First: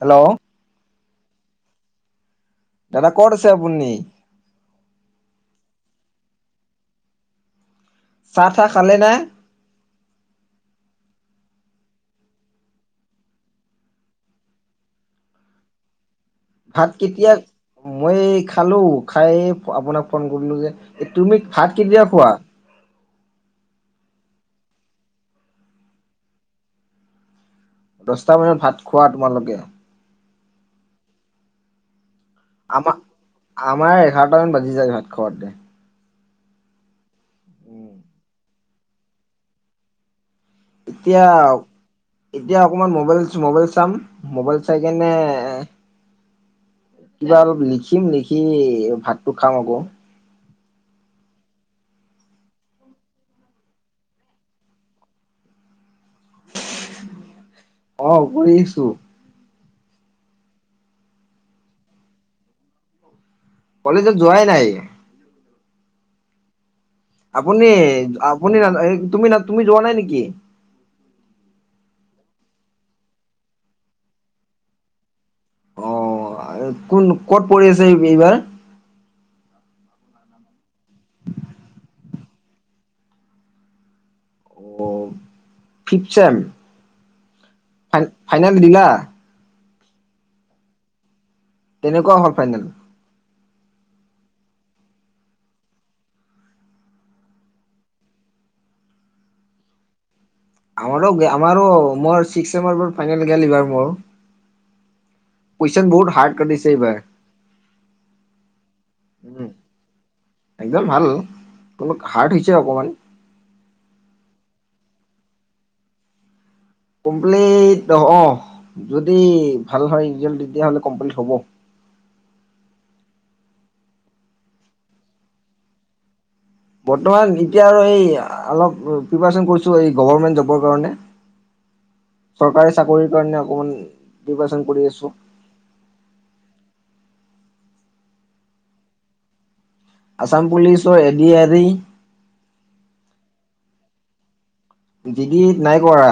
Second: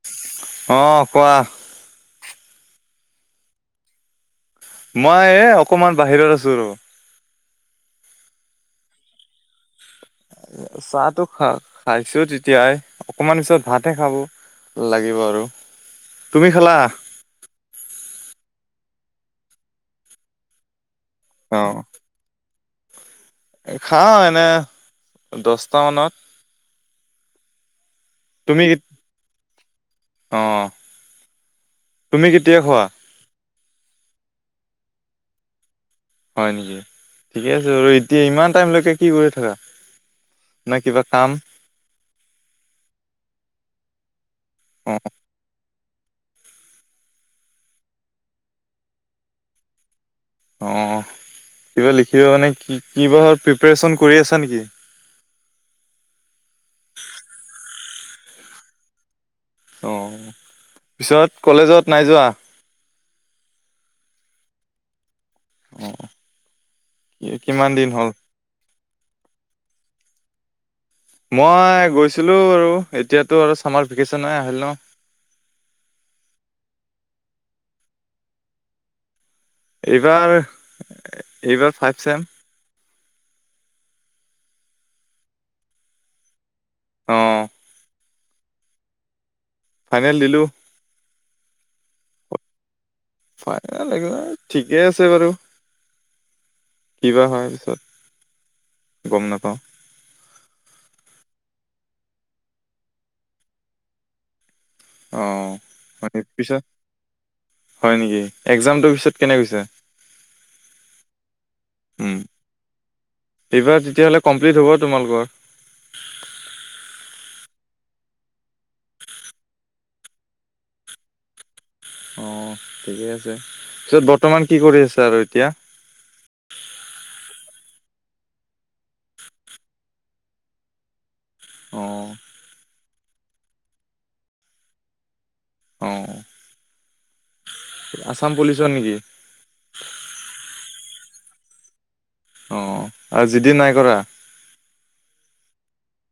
Hello অ', কোৱা দাদা কত আছে আপুনি? মই এ অকমান বাহিৰত আছো ৰ'। চাহ তাহ খালে নে? চাহটো খ-খাইছো তেতিয়াই অকমান পিছত ভাতহে খাব লাগিব আৰু। তুমি খালা ভাত কেতিয়া মই খালোঁ খাই আপোনাক ফোন কৰিলো যে তুমি অ ভাত কেতিয়া খোৱা? খাওঁ এনে দহটামানত। দহটা বজাত তুমি ভাত খোৱা তোমালোকে। অ', তুমি কে আমাৰ আমাৰ এঘাৰটামান বাজি যায় ভাত খোৱাতে। হয় নেকি, ঠিকে আছে, বাৰু এতিয়া ইমান টাইমলৈকে কি কৰি থকা? এতিয়া এতিয়া অকণমান মোবাইল ম'বাইল চাম। মোবাইল চাই অ কিনে এ কিবা অলপ লিখিম লিখি ভাতটো খাম আকৌ। অ', কিবা লিখিব মানে কি কিবা প্ৰিপেৰেচন কৰি আছা নেকি? অ', কৰি আছো। অ', পিছত কলেজত নাই যোৱা। কলেজত যোৱাই নাই। অ'। আপুনি কিমান দিন হ'ল আপুনি তুমি তুমি যোৱা নাই নেকি? মই গৈছিলোঁ আৰু, এতিয়াতো আৰু ছামাৰ ভেকেশ্যন আহিল ন'। অ' কোন ক'ত পঢ়ি আছে এইবাৰ? এইবাৰ এইবাৰ ফাইভ চেম। অ', ফিফ্‌ট চেম। অ'। ফাই-ফাইনেল দিলা? ফাইনেল দিলো। কেনেকুৱা হ'ল ফাইনেল? ফাইনেল [unintelligible] ঠিকেই আছে বাৰু কিবা হয় পিছত? গম নাপাওঁ। আমাৰো আমাৰো মোৰ ছিক্স ফাইনেল গেল এইবাৰ মোৰ। অ কুৱেশ্যন বহুত হয় হাৰ্ড পিছত কাটিছে এইবাৰ। হয় নেকি, এক্জামটোৰ পিছত কেনে কৈছ [unintelligible] একদম ভাল, অলপ উম হাৰ্ড হৈছে অকণমান। এইবাৰ তেতিয়াহ'লে কমপ্লিট হ'ব তোমালোকৰ। কমপ্লিট অ', যদি ভাল হয় ৰিজাল্ট তেতিয়াহ'লে কমপ্লিট হ'ব। অ', ঠিকে আছে পিছত বৰ্তমান কি কৰি আছে আৰু এতিয়া? বৰ্তমান এতিয়া আৰু এই অলপ প্ৰিপেৰেচন কৰিছোঁ এই গৰ্ভমেণ্ট জবৰ কাৰণে। অ চৰকাৰী চাকৰিৰ কাৰণে অকমান প্ৰিপেৰেচন কৰি আছোঁ। অ'। আছাম পুলিচৰ নেকি? আসাম পুলিচৰ, এ ডি আৰি। অ', আৰু জিদি নাই কৰা। জিদি নাই কৰা।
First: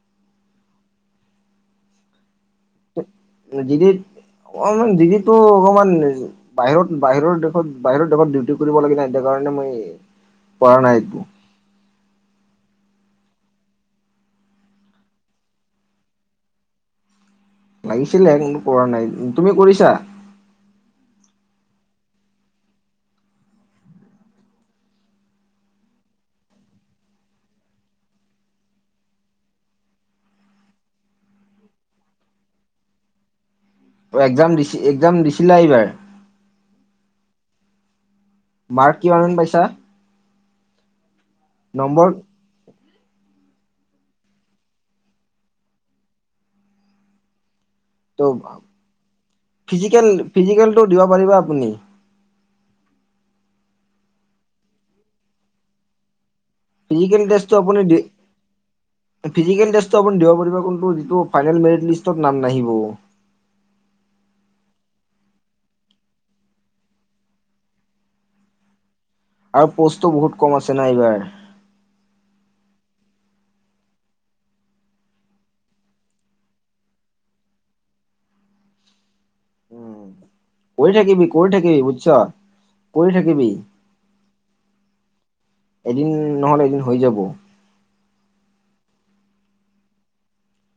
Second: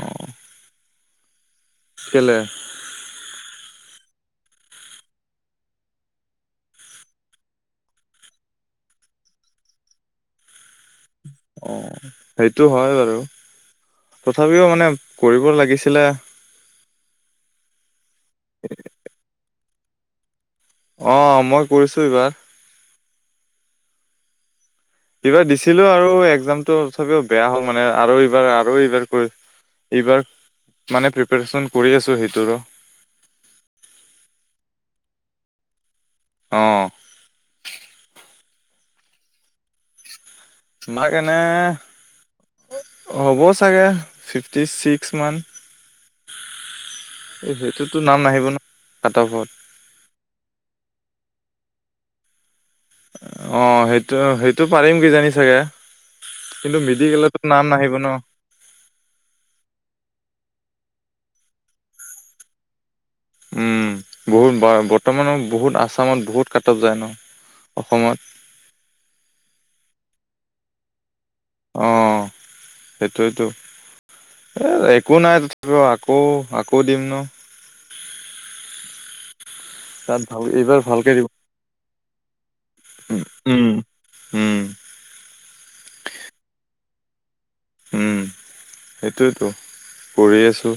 অ কেলে? জিদিত অমান জিদিতো অকমান বাহিৰত বাহিৰৰ দেশত বাহিৰৰ দেশত ডিউটি কৰিব লাগে নাই এটো কাৰণে মই পৰা নাই একো। অ', সেইটো হয় বাৰু তথাপিও মানে কৰিব লাগিছিলে। লাগিছিলে, কিন্তু কৰা নাই। তুমি কৰিছা? অ', মই কৰিছোঁ এইবাৰ। এইবাৰ দিছিলো আৰু এক্জামতটো তথাপিও বেয়া হ'ল মানে, আৰু এইবাৰ আৰু এইবাৰ কৰি এইবাৰ মানে প্ৰিপাৰচন কৰি আছো সেইটোৰো অ', একজাম দি একজাম দিছিলা এইবাৰ অ' মাৰ্ক কিমান মান পাইছা মাৰ্ক এনে নম্বৰ হ'ব চাগে ফিফটি ছিক্স মান এই সেইটোতো ত নাম নাহিব নহয় কাটআফত ফিজিকেল ফিজিকেলটো দিব পাৰিবা আপুনি অ', সেইটো সেইটো পাৰিম কিজানি চাগে কিন্তু ফিজিকেল মেডিকেলতো টেষ্টটো নাম আপুনি নাহিব দি ন ফিজিকেল টেষ্টটো আপুনি দিব পাৰিব কিন্তু যিটো ফাইনেল মেৰিট লিষ্টত নাম নাহিব। বহুত বৰ্তমানৰ বহুত আছামত বহুত কাটপ যায় ন অসমত আৰু প'ষ্টো বহুত কম আছে না এইবাৰ অ', সেইটয়েইতো এ একো নাই তথাপিও আকৌ আকৌ দিম ন উম, তাত ভাল এইবাৰ কৰি ভালকে থাকিবি দিব কৰি থাকিবি বুজছ কৰি থাকিবি উম উম এদিন নহলে এদিন হৈ যাব। সেইটোৱেইতো কৰি আছো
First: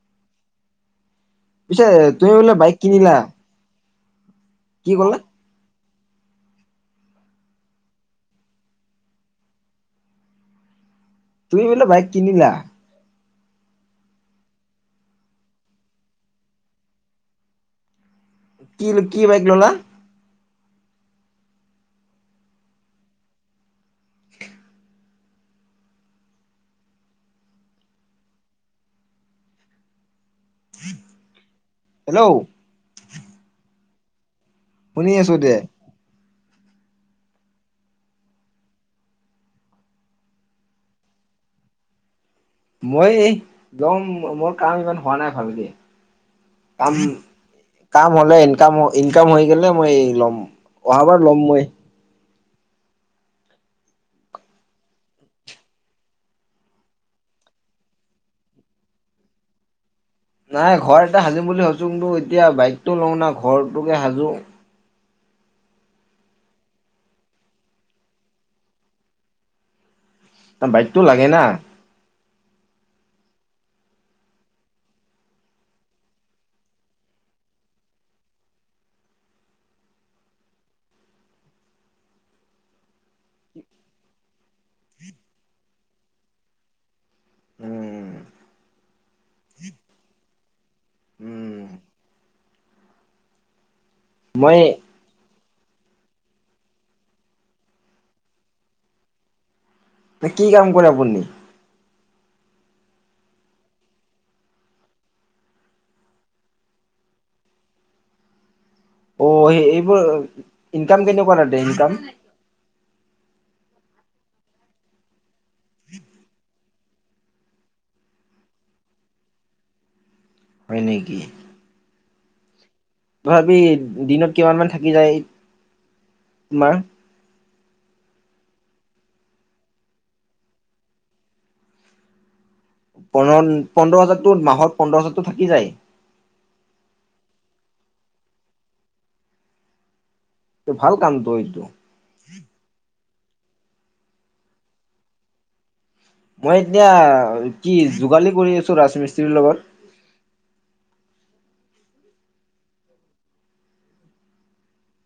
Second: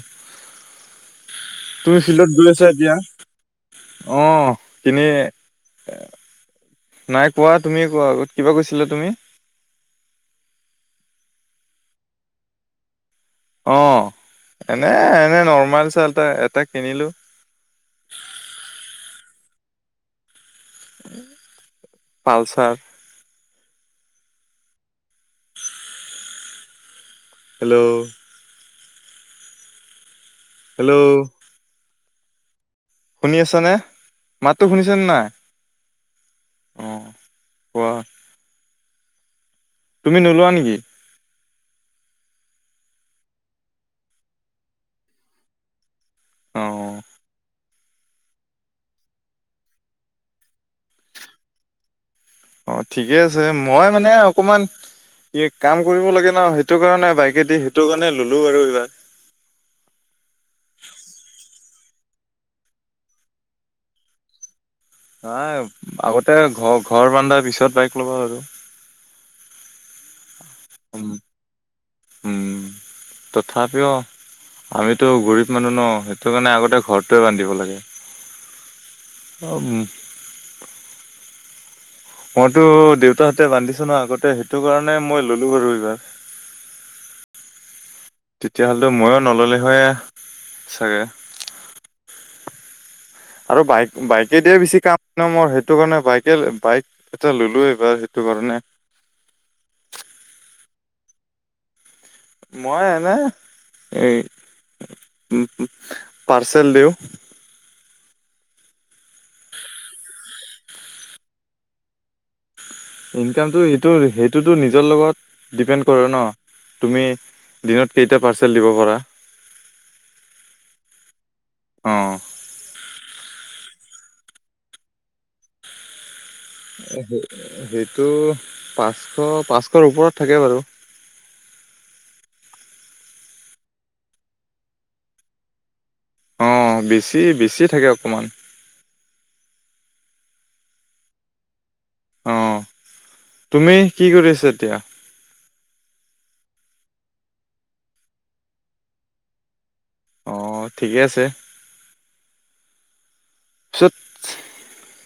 পিছে তুমি তুমি ফিল্ডত বোলে গৈ আছা বাইক কিনিলা এতিয়া আহ কি এনে ক'লা? এ নাই কোৱা তুমি কোৱা কিবা কৈছিলা তুমি তুমি বোলা বাইক কিনিলা অ', এনে এনে নৰ্মাল চালটা এটা কিনিলো কি কি বাইক ল'লা পালচাৰ হেল্ল' হেল্ল' হেল্ল' শুনি আছ নে মাতটো শুনিছেনে শুনি নাই আছো দে অ', কোৱা তুমি নোলোৱা নেকি? মই যম মোৰ কাম ইমান হোৱা নাই ভালকে অ কাম কাম হলে ইনকাম ইনকাম হৈ গলে মই ল'ম অহাবাৰ ল'ম মই অ', ঠিকে আছে মই মানে অকণমান ই কাম কৰিব লাগে ন সেইটো কাৰণে বাইকেদি সেইটো কাৰণে ল'লো আৰু এইবাৰ নাই ঘৰ এটা সাজিম বুলি ভাবছোঁ কিন্তু এতিয়া বাইকটো লওঁ না ঘৰটোকে সাজোঁ নাই আগতে ঘৰ ঘৰ বানধা পিছত বাইক ল'ব আৰু বাইকটো লাগে না উম তথাপিও আমিতো গৰীব মানুহ ন সেইটো কাৰণে আগতে ঘৰটোৱে বান্ধিব লাগে অ', মইতো দেউতাহঁতে বান্ধিছো নহ আগতে সেইটো কাৰণে মই ললো বাৰু এইবাৰ [inaudible] উম তেতিয়া হ'লেতো মই নললে হয় চাগে। [inaudible] আৰু বাইক বাইকে দিয়ে মই বেছি কাম মই সেইটো কাৰণে বাইকে বাইক এটা ললো এইবাৰ সেইটো কাৰণে কি কাম কৰে আপুনি? মই এনে এই পাৰ্চেল দিওঁ অ', এইবোৰ ইনকাম কেনেকুৱা তাতে ইনকাম? ইনকামটো এটো, সেইটোতো নিজৰ লগত, ডিপেণ্ড কৰে ন। তুমি দিনত কেইটা পাৰ্চেল দিব পাৰা। হয় নেকি? অ'। তথাপি দিনত কিমানমান থাকি যায় তোমাৰ? সেইটো পাঁচশ পাঁচশৰ ওপৰত থাকে বাৰু। পোন্ধ পোন্ধৰ হাজাৰতো মাহত পোন্ধৰ হাজাৰতো থাকি যায়। অ' বেছি বেছি থাকে অকণমান। ভাল কাম টো এইটো অ' তুমি কি কৰিছা এতিয়া? মই এতিয়া কি যোগালী কৰি আছো ৰাজমিস্ত্ৰীৰ লগত। অ' ঠিকে আছে। পিছত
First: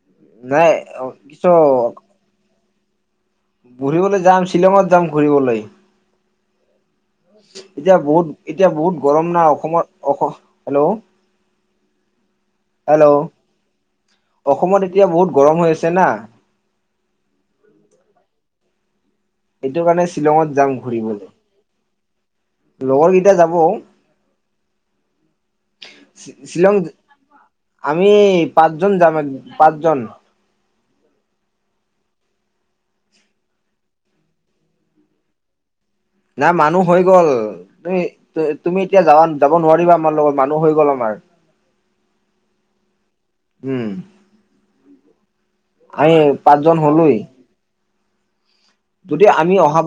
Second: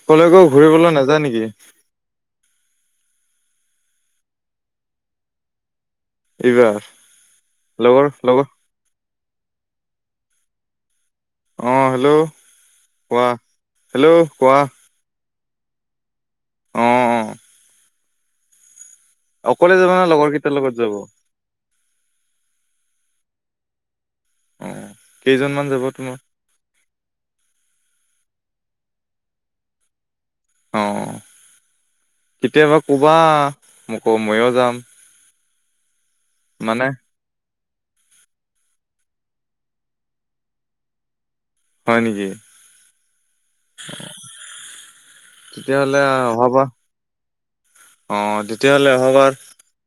কলৈ গৈ নাই ঘূৰিবলৈ নাযায় কিছ নেকি? ঘুৰিবলৈ যাম শ্বিলঙত যাম ঘুৰিবলৈ। এইবাৰ এতিয়া লগৰ বহুত লগৰ এতিয়া বহুত গৰম নাই অসমত। অ' হেল্ল'। অ হেল্ল' হেল্ল' কোৱা হেল্ল' কোৱা অসমত এতিয়া বহুত গৰম হৈ আছে না অ', অ'। অকলে এইটো যাবা না কাৰণে লগৰ কেইটাৰ শ্বিলঙত যাম লগত যাব ঘূৰিবলৈ, লগৰকেইটা যাব। অ' কেইজনমান যাব তোমাৰ শ্বিলং আমি পাঁচজন যাম এক পাঁচজন। অ' কেতিয়াবা ক'বা মোকো ময়ো যাম। নাই মানে মানুহ হৈ গ'ল তুমি তুমি এতিয়া যা যাব নোৱাৰিবা আমাৰ লগত মানুহ হৈ গ'ল আমাৰ। হয় নেকি? উম। তেতিয়াহ'লে আমি অহাবাৰ পাঁচজন হলো। অ' তেতিয়াহ'লে যদি অহাবাৰ আমি অহা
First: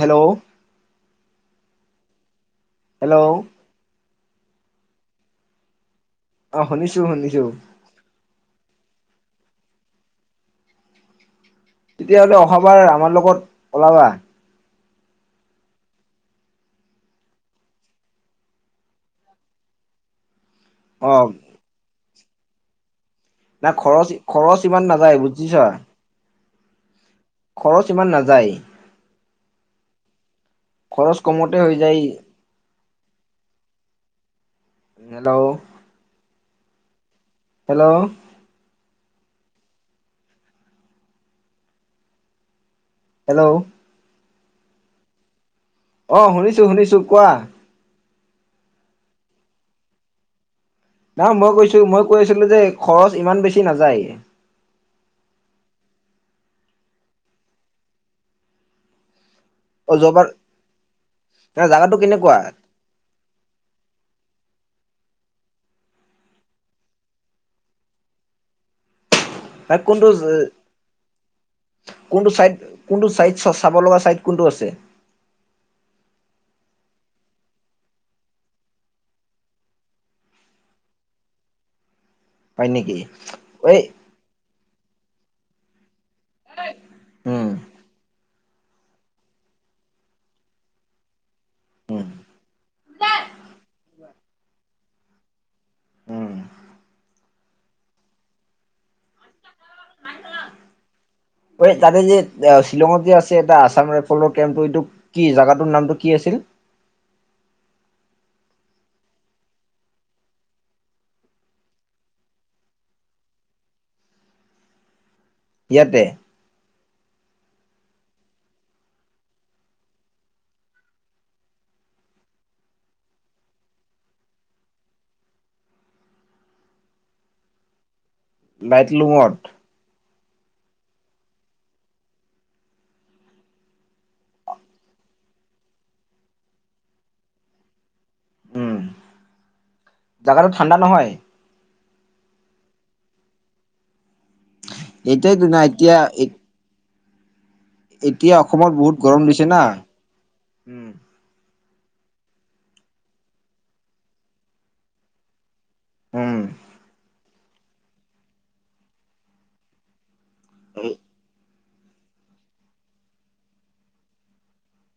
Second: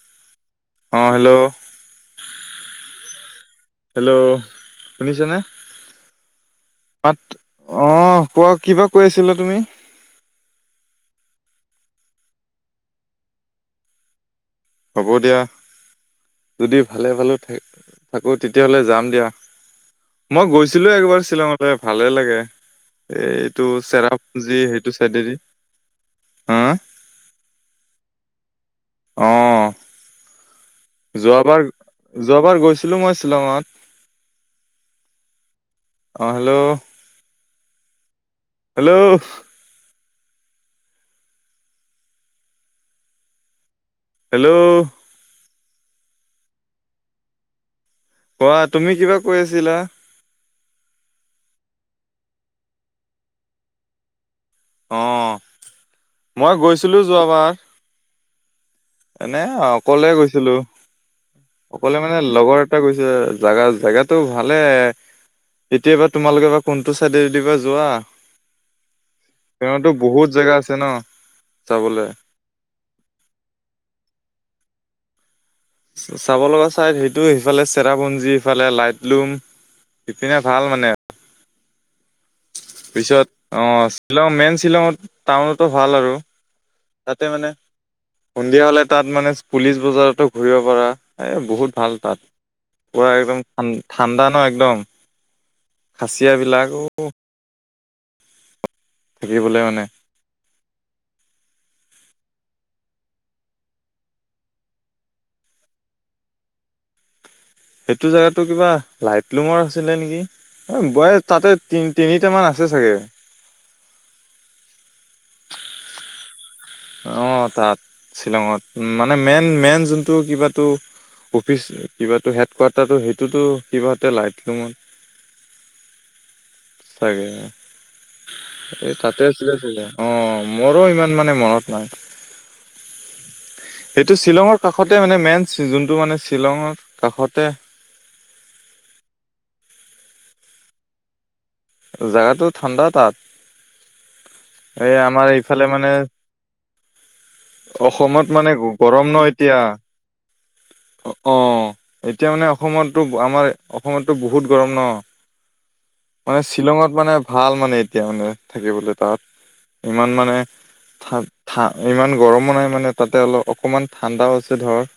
হেল্ল' অ' হেল্ল'। হেল্ল'। হেল্ল' শুনিছানে? অ' শুনিছো শুনিছো। অ' কোৱা কিবা কৈ আছিলা তুমি? তেতিয়াহ'লে অহাবাৰ আমাৰ লগত ওলাবা? হ'ব দিয়া। যদি ভালে ভালে থাকো তেতিয়াহ'লে যাম দিয়া। মই গৈছিলো অ একবাৰ শ্বিলঙলৈ ভালে লাগে। এইটো না খৰচ চেৰাজি খৰচ ইমান সেইটো নাযায় চাইডেদি বুজিছা হা খৰচ ইমান নাযায়। অ'। খৰচ কমতে যোৱাবাৰ হৈ যায় যোৱাবাৰ গৈছিলো মই শ্বিলঙত। হেল্ল'। অ' hello. Hello. Hello. Hello. Hello. অ' শুনিছো শুনিছো কোৱা? কোৱা তুমি কিবা কৈ আছিলা? নহয় মই কৈছো, মই কৈ আছিলো যে খৰচ ইমান বেছি নাযায়। অ, মই গৈছিলো যোৱাবাৰ। এনে অ অকলে যোৱাবাৰ গৈছিলো, জাগাটো অকলে মানে কেনেকুৱা লগৰ লো, জেগা জেগাটো ভালে। এতিয়া বা তোমালোকে বা কোনটো চাইডেদি বা যোৱা। তেওঁতো কোনটো, বহুত জেগা আছে ন চাবলে কোনটো চাইড? কোনটো ছাইড চ, চাব লগা ছাইড কোনটো আছে। চাব লগা চাইড সেইটো সিফালে চেৰাপঞ্জী, সিফালে লাইটলুম। ইপিনে ভাল মানে। হয় নেকি পিছত অ, এই শ্বিলং মেইন শ্বিলংত টাউনতো ভাল আৰু। তাতে উম মানে। সন্ধিয়া হ'লে তাত মানে পুলিচ বজাৰতো ঘূৰিব পাৰা, এই বহুত ভাল উম তাত। পুৰা একদম ঠাণ্ডা ন, একদম উম খাচিয়াবিলাকো থাকিবলৈ মানে। এই তাতে যে শ্বিলঙত যে আছে এটা আছাম ৰাইফলৰ কেম্পটো এইটো কি জেগা টোৰ নামটো কি আছিল? সেইটো জোগাতো কিবা লাইট লুঙৰ, আছিলে নেকি? অ, বয়স তাতে তি তিনিটা মান আছে চাগে। ইয়াতে। অ, তাত শ্বিলঙত মানে মেইন মেইন যোনটো কিবাতো। অফিচ কিবো হেড কোৱাৰ্টাৰটো সেইটোতো কিবা লাইটমত। [unintelligible] ছাগে। এই লাইটলুঙত তাতেছিল আছিলে অ, মোৰো ইমান মানে মনত [unintelligible] সেইটো শ্বিলঙৰ কাষতে মানে মেইন যোনটো মানে শ্বিলঙৰ কাষতে। উম, জোগাটো ঠাণ্ডা নহয়। জোগাতো ঠাণ্ডা তাত। এই আমাৰ এটাইতো নাই এইফালে মানে এতিয়া, অসমত এতিয়া মানে অসমত বহুত ন গৰম দিছে না, এতিয়া উম, অ, এতিয়া মানে অসমতো আমাৰ অসমততো বহুত গৰম ন। উম মানে শ্বিলঙত মানে ভাল মানে এতিয়া মানে থাকিবলৈ তাত। ইমান মানে। থা, ইমান গৰমো নাই মানে তাতে অলপ অকণমান ঠাণ্ডাও আ, হৈছে ধৰ।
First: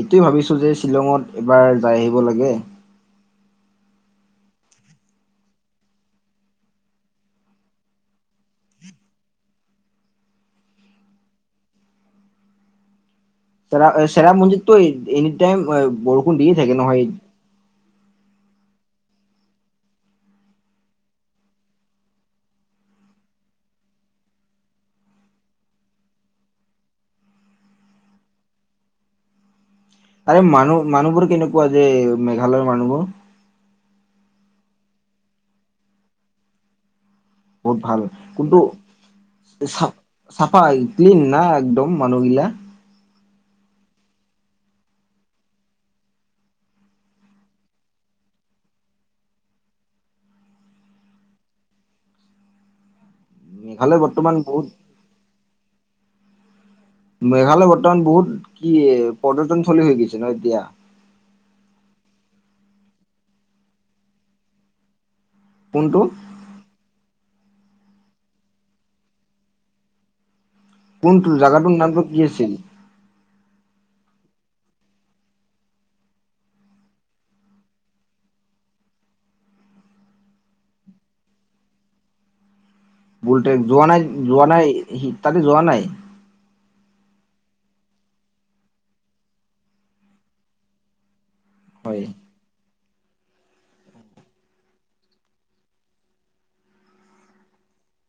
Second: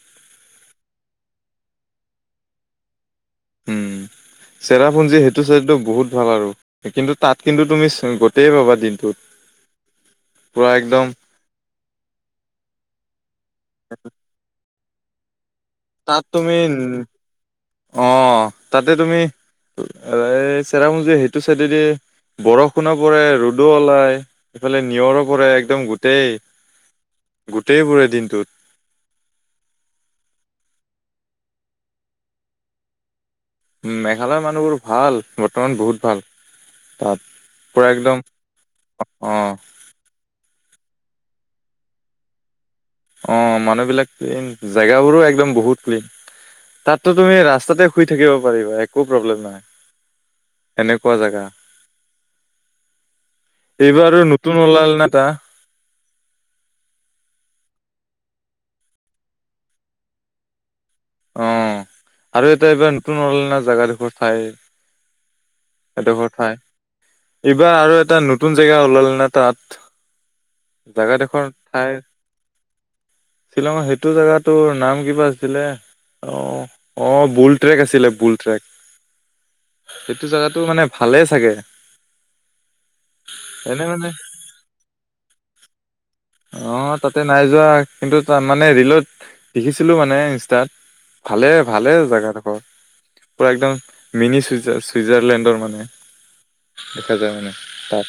এইটোৱে ভাবিছো যে শ্বিলঙত এইবাৰ যাই আহিব লাগে। [unintelligible] চেৰাপুঞ্জীৰ সেইটো চেইদ বহুত ভাল আৰু। কিন্তু তাত কিন্তু তুমি গোটেই পাবা দিনটোত, পুৰা একদম। চেৰাপুঞ্জীত টো এনিটাইম তাত বৰষুণ দিয়ে তুমি থাকে নহয়। অ, তাতে তুমি চেৰাপুঞ্জীৰ সেইটো চাইডদি বৰষুণো পৰে ৰ'দো ওলাই ইফালে নিয়ৰো পৰে একদম গোটেই। গোটেইবোৰে দিনটোত। আৰু মানুহ মানুহবোৰ কেনেকুৱা যে মেঘালয়ৰ মানুহবোৰ। উম, মেঘালয়ৰ মানুহবোৰ ভাল বৰ্তমান বহুত ভাল তাত। বহুত পুৰা ভাল একদম কিন্তু অ', চ চাফাই ক্লিন নাই একদম মানুহ গিলা। অ, মানুহবিলাক ক্লিন জেগাবোৰো একদম বহুত ক্লিন। তাতো তুমি ৰাস্তাতে শুই থাকিব পাৰিবা একো প্ৰব্লেম নাই। এনেকুৱা জোগা মেঘালয় এইবাৰ বৰ্তমান নতুন বহুত ওলাল ন, টা মেঘালয় বৰ্তমান বহুত কি পৰ্যটন চলি হৈ গৈছে ন, এতিয়া। অ, আৰু এটা এইবাৰ নতুন অনা জেগাডোখৰ ঠাই। কোনটো এডোখৰ ঠাই এইবাৰ আৰু এটা নতুন জেগা ওলাল নে তাত। কোনটো জেগাডোখৰ জাগাটোৰ ঠাই নামটো কি আছিল? শ্বিলঙৰ সেইটো জেগাটো নাম কিবা আছিলে। অ', অ', বুল ট্ৰেক আছিলে বুল ট্ৰেক সেইটো জোগাত টো মানে ভালে চাগে। বুল ট্ৰেক এনে যোৱা নাই মানে যোৱা নাই ততে যোৱা নাই। অ', তাতে নাই যোৱা কিন্তু ত মানে ৰিলত দেখিছিলো মানে ইনষ্টাত। ভালে ভালে হয় জোগাটো। পুৰা একদম মিনি চুইাৰ চুইজাৰলেণ্ডৰ মানে। দেখা যায় মানে তাত।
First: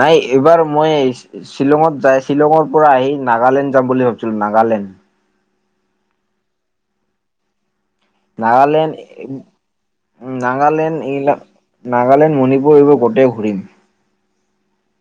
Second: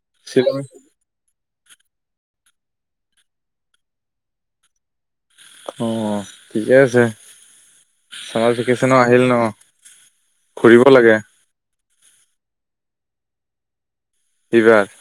নাই শ্বিলং এইবাৰ মই শ্বিলঙত যাই শ্বিলঙৰ পৰা আহি নাগালেণ্ড যাম বুলি ভাবিছিলো নাগালেণ্ড। অ', ঠিকে আছে। চামাৰ নাগালেণ্ড ভেকেচনো আহিল ন ঘুৰিব নাগালেণ্ড লাগে [unintelligible] নাগালেণ্ড মণিপুৰ এইবোৰ গোটেই ঘূৰিম। এইবাৰ?